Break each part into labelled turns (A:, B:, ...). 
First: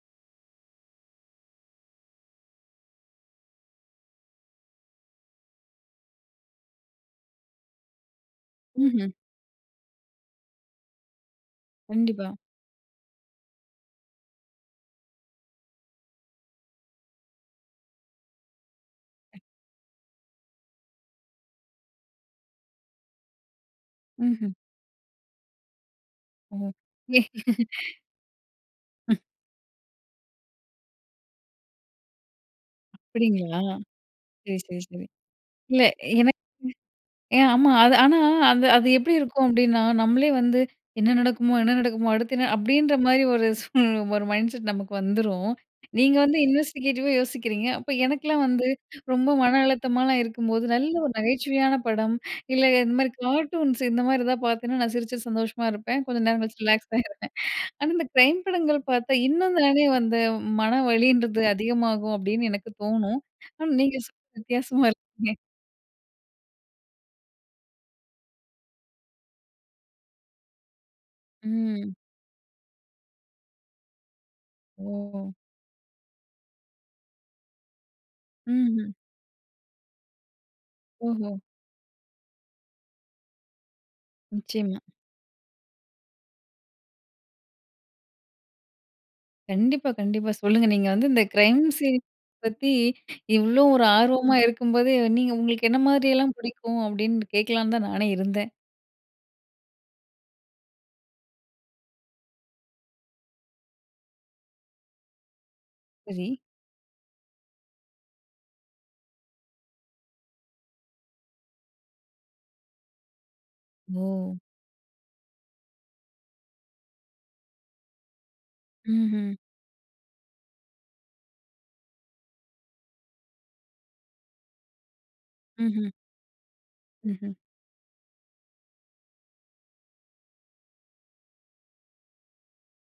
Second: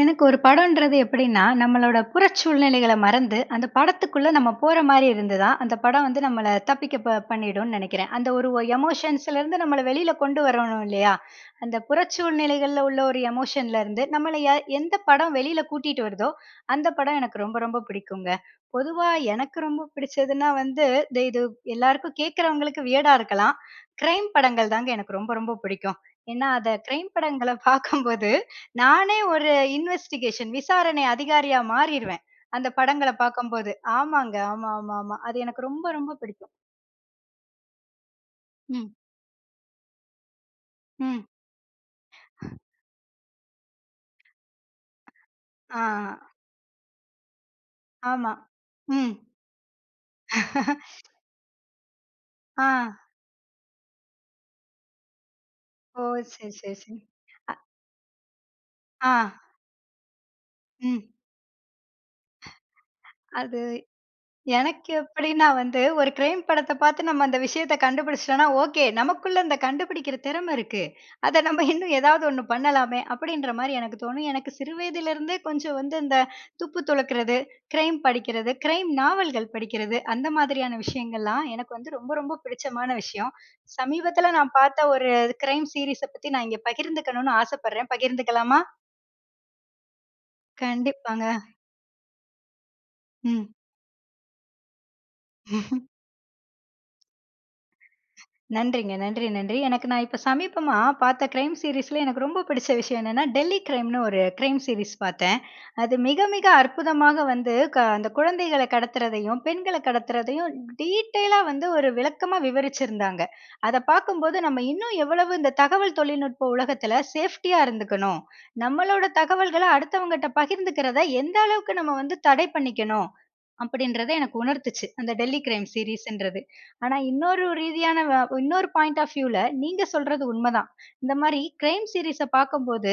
A: எனக்கு ஒரு படம்ன்றது எப்படின்னா, நம்மளோட புறச்சூழ்நிலைகளை மறந்து அந்த படத்துக்குள்ள நம்ம போற மாதிரி இருந்து தான் அந்த படம் வந்து நம்மள தப்பிக்க பண்ணிடும்னு நனைக்கிறேன். அந்த ஒரு
B: ம்ஹ்ம்.
A: எமோஷன்ஸலருந்து நம்மள வெளியில கொண்டு வரணும் இல்லயா, அந்த
B: கண்டிப்பா.
A: புறச்சூழ்நிலைகள்ல உள்ள ஒரு எமோஷன்லருந்து நம்மள யார் எந்த படம் வெளியில கூட்டிகிட்டு வருதோ, அந்த படம் எனக்கு ரொம்ப, ரொம்ப பிடிக்குங்க. பொதுவா எனக்கு ரொம்ப பிடிச்சதுனா வந்து இது எல்லாருக்கும் கேட்கிறவங்களுக்கு வியர்டா இருக்கலாம். கிரைம்
B: ம்ஹ்ம்.
A: படங்கள் தாங்க எனக்கு ரொம்ப, ரொம்ப பிடிக்கும். ஏன்னா, அத
B: ஓ.
A: கிரைம் படங்கள்ல பாக்கும்போது நானே
B: ம்.
A: ஒரு இன்வெஸ்டிகேஷன் விசாரணை அதிகாரியா மாறிடுவேன். அந்த படங்கள்ல
B: அப்படிங்களா.
A: பாக்கும்போது, ஆமாங்க.
B: சரி,
A: ஆமா,
B: சரி,
A: ஆமா,
B: சரி
A: ஆமா. அது எனக்கு
B: இல்ல.
A: ரொம்ப, ரொம்ப
B: எனக்கு
A: பிடிக்கும்.
B: ஏன் ஆமா அது ஆனா அது அது
A: ம்.
B: எப்படி இருக்கும் அப்டீன்னா நம்மளே வந்து என்ன
A: ம்.
B: நடக்குமோ? என்ன நடக்குமோ? அடுத்து என்ன? அப்படின்ற மாதிரி ஒரு ஒரு மைண்ட்செட் நமக்கு வந்துடும். நீங்க
A: ஆ.
B: வந்து இன்வெஸ்டிகேட்டிவா யோசிக்கிறீங்க. அப்ப
A: ஆமா.
B: எனக்கெலாம் வந்து
A: ம்.
B: ரொம்ப மன அழுத்தமாகலாம் இருக்கும்போது நல்ல ஒரு நகைச்சுவையான படம் இல்ல, இந்த
A: ஆ.
B: மாதிரி கார்ட்டூன்ஸ் இந்த மாதிரி ஏதாவது பாத்தேன்னா நான் சிரிச்சுட்டு சந்தோஷமா இருப்பேன்.
A: ஓ!
B: கொஞ்சம் நேரம்
A: சரி,
B: கழிச்சு
A: சரி,
B: ரிலாக்ஸ்
A: சரி.
B: ஆகிடுவேன்.
A: அ.
B: ஆனா, இந்த கிரைம் படங்கள்
A: ஆ.
B: பாத்தா இன்னும் தானே வந்து
A: ம்.
B: மனவலிங்குறது அதிகமாகும். அப்படின்னு எனக்கு தோன்னும்.
A: அது,
B: ஆனா, நீங்க வித்தியாசமா
A: எனக்கு
B: இருக்கிறீங்க.
A: எப்டீன்னா, வந்து ஒரு கிரைம் படத்தை பாத்து நம்ம அந்த விஷயத்த கண்டுபிடிச்சிட்டோம்னா, ஓகே. நமக்குள்ள அந்த கண்டுபிடிக்கிற திறமை இருக்கு. அத நம்ம இன்னும்
B: ம்.
A: ஏதாவது ஒண்ணு பண்ணலாமே, அப்படின்ற மாரி எனக்கு தோணும். எனக்கு சிறு
B: ஓ.
A: வயதிலேருந்தே கொஞ்சம் வந்து இந்த துப்பு துலக்குறது, க்ரைம் படிக்கிறது, க்ரைம்
B: ம்ஹ்ம்.
A: நாவல்கள் படிக்கிறது அந்த மாதிரியான
B: ஓஹோ!
A: விஷயங்கள்லாம் எனக்கு வந்து ரொம்ப, ரொம்ப பிடிச்சமான விஷயம். சமீபத்தில நான்
B: நிச்சயமா.
A: பார்த்த ஒரு க்ரைம் சீரிஸை பத்தி நான் இங்க பகிர்ந்துக்கணும்னு ஆசைப்படுறேன், பகிர்ந்துக்கலாமா?
B: கண்டிப்பா, கண்டிப்பா சொல்லுங்க. நீங்க வந்து இந்த
A: கண்டிப்பாங்க.
B: கிரைம் சீன்ஸ் பத்தி
A: ம்.
B: இவ்ளோ ஒரு ஆர்வமா இருக்கும் போது, நீங்க உங்களுக்கு என்ன மாதிரி எல்லாம் பிடிக்கும்? அப்படின்னு கேட்கலாம்னு தான் நானே இருந்தேன்.
A: நன்றிங்க. நன்றி, நன்றி எனக்கு நான் இப்போ சமீபமா பாத்த கிரைம் சீரிஸில் எனக்கு ரொம்ப பிடிச்ச விஷயம் என்னென்னா, "டெல்லி கிரைம்"னு ஒரு கிரைம் சீரிஸ் பாத்தேன். அது மிக,
B: சரி.
A: மிக அற்புதமா வந்து அந்த கொழந்தகள கடத்துவதையும், பெண்கள கடத்துறதையும் டீட்டெய்லா வந்து ஒரு விளக்கமா விவரிச்சிருந்தாங்க. அத பாக்கும்போது
B: ஓ!
A: நம்ம இன்னும் எவ்வளவு இந்த தகவல் தொழில்நுட்ப உலகத்தில சேஃப்டியா இருந்துக்கணும். நம்மளோட
B: ம்ஹ்ம்.
A: தகவல்கள்ல அடுத்தவங்ககிட்ட பகிர்ந்துக்கிறத எந்த அளவுக்கு நம்ம வந்து தடை பண்ணிக்கணும். அப்படின்றத எனக்கு உணர்த்து அந்த டெல்லி கிரைம்
B: ம்ஹ்ம்.
A: சீரிஸ்ன்றது. ஆனா,
B: ம்ஹ்ம்.
A: இன்னொரு ரீதியான இன்னொரு பாயிண்ட் ஆஃப் வியூல நீங்க சொல்வது உண்மைதான். இந்த மாரி கிரைம் சீரிஸ்ஸ பாக்கும்போது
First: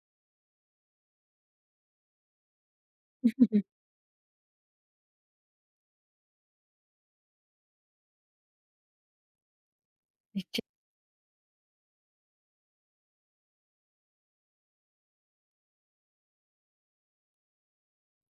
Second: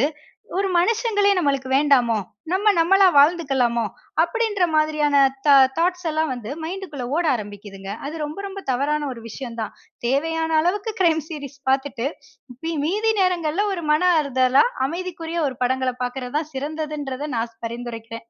A: ஒரு மனிதர்களே நமக்கு வேண்டாமோ, நம்ப நம்பளா வாழ்ந்துக்கொள்ளலாமோ அப்படின்ற மாதிரியான தா தாட்ஸ் எல்லாம் வந்து மைண்ட்க்குள ஓட ஆரமிக்குதுங்க. அது ரொம்ப, ரொம்ப தவறான ஒரு விஷயம் தான். தேவையான
B: நிச்ச,
A: அளவிற்கு கிரைம் சீரிஸ் பாத்துட்டு மீதி நேரங்கள்ல ஒரு மன ஆறுதலா அமைதிக்குரிய ஒரு படங்கள்ல பாக்குறது தான் சிறந்ததுங்குறது நான் பரிந்துரைக்கிறேன்.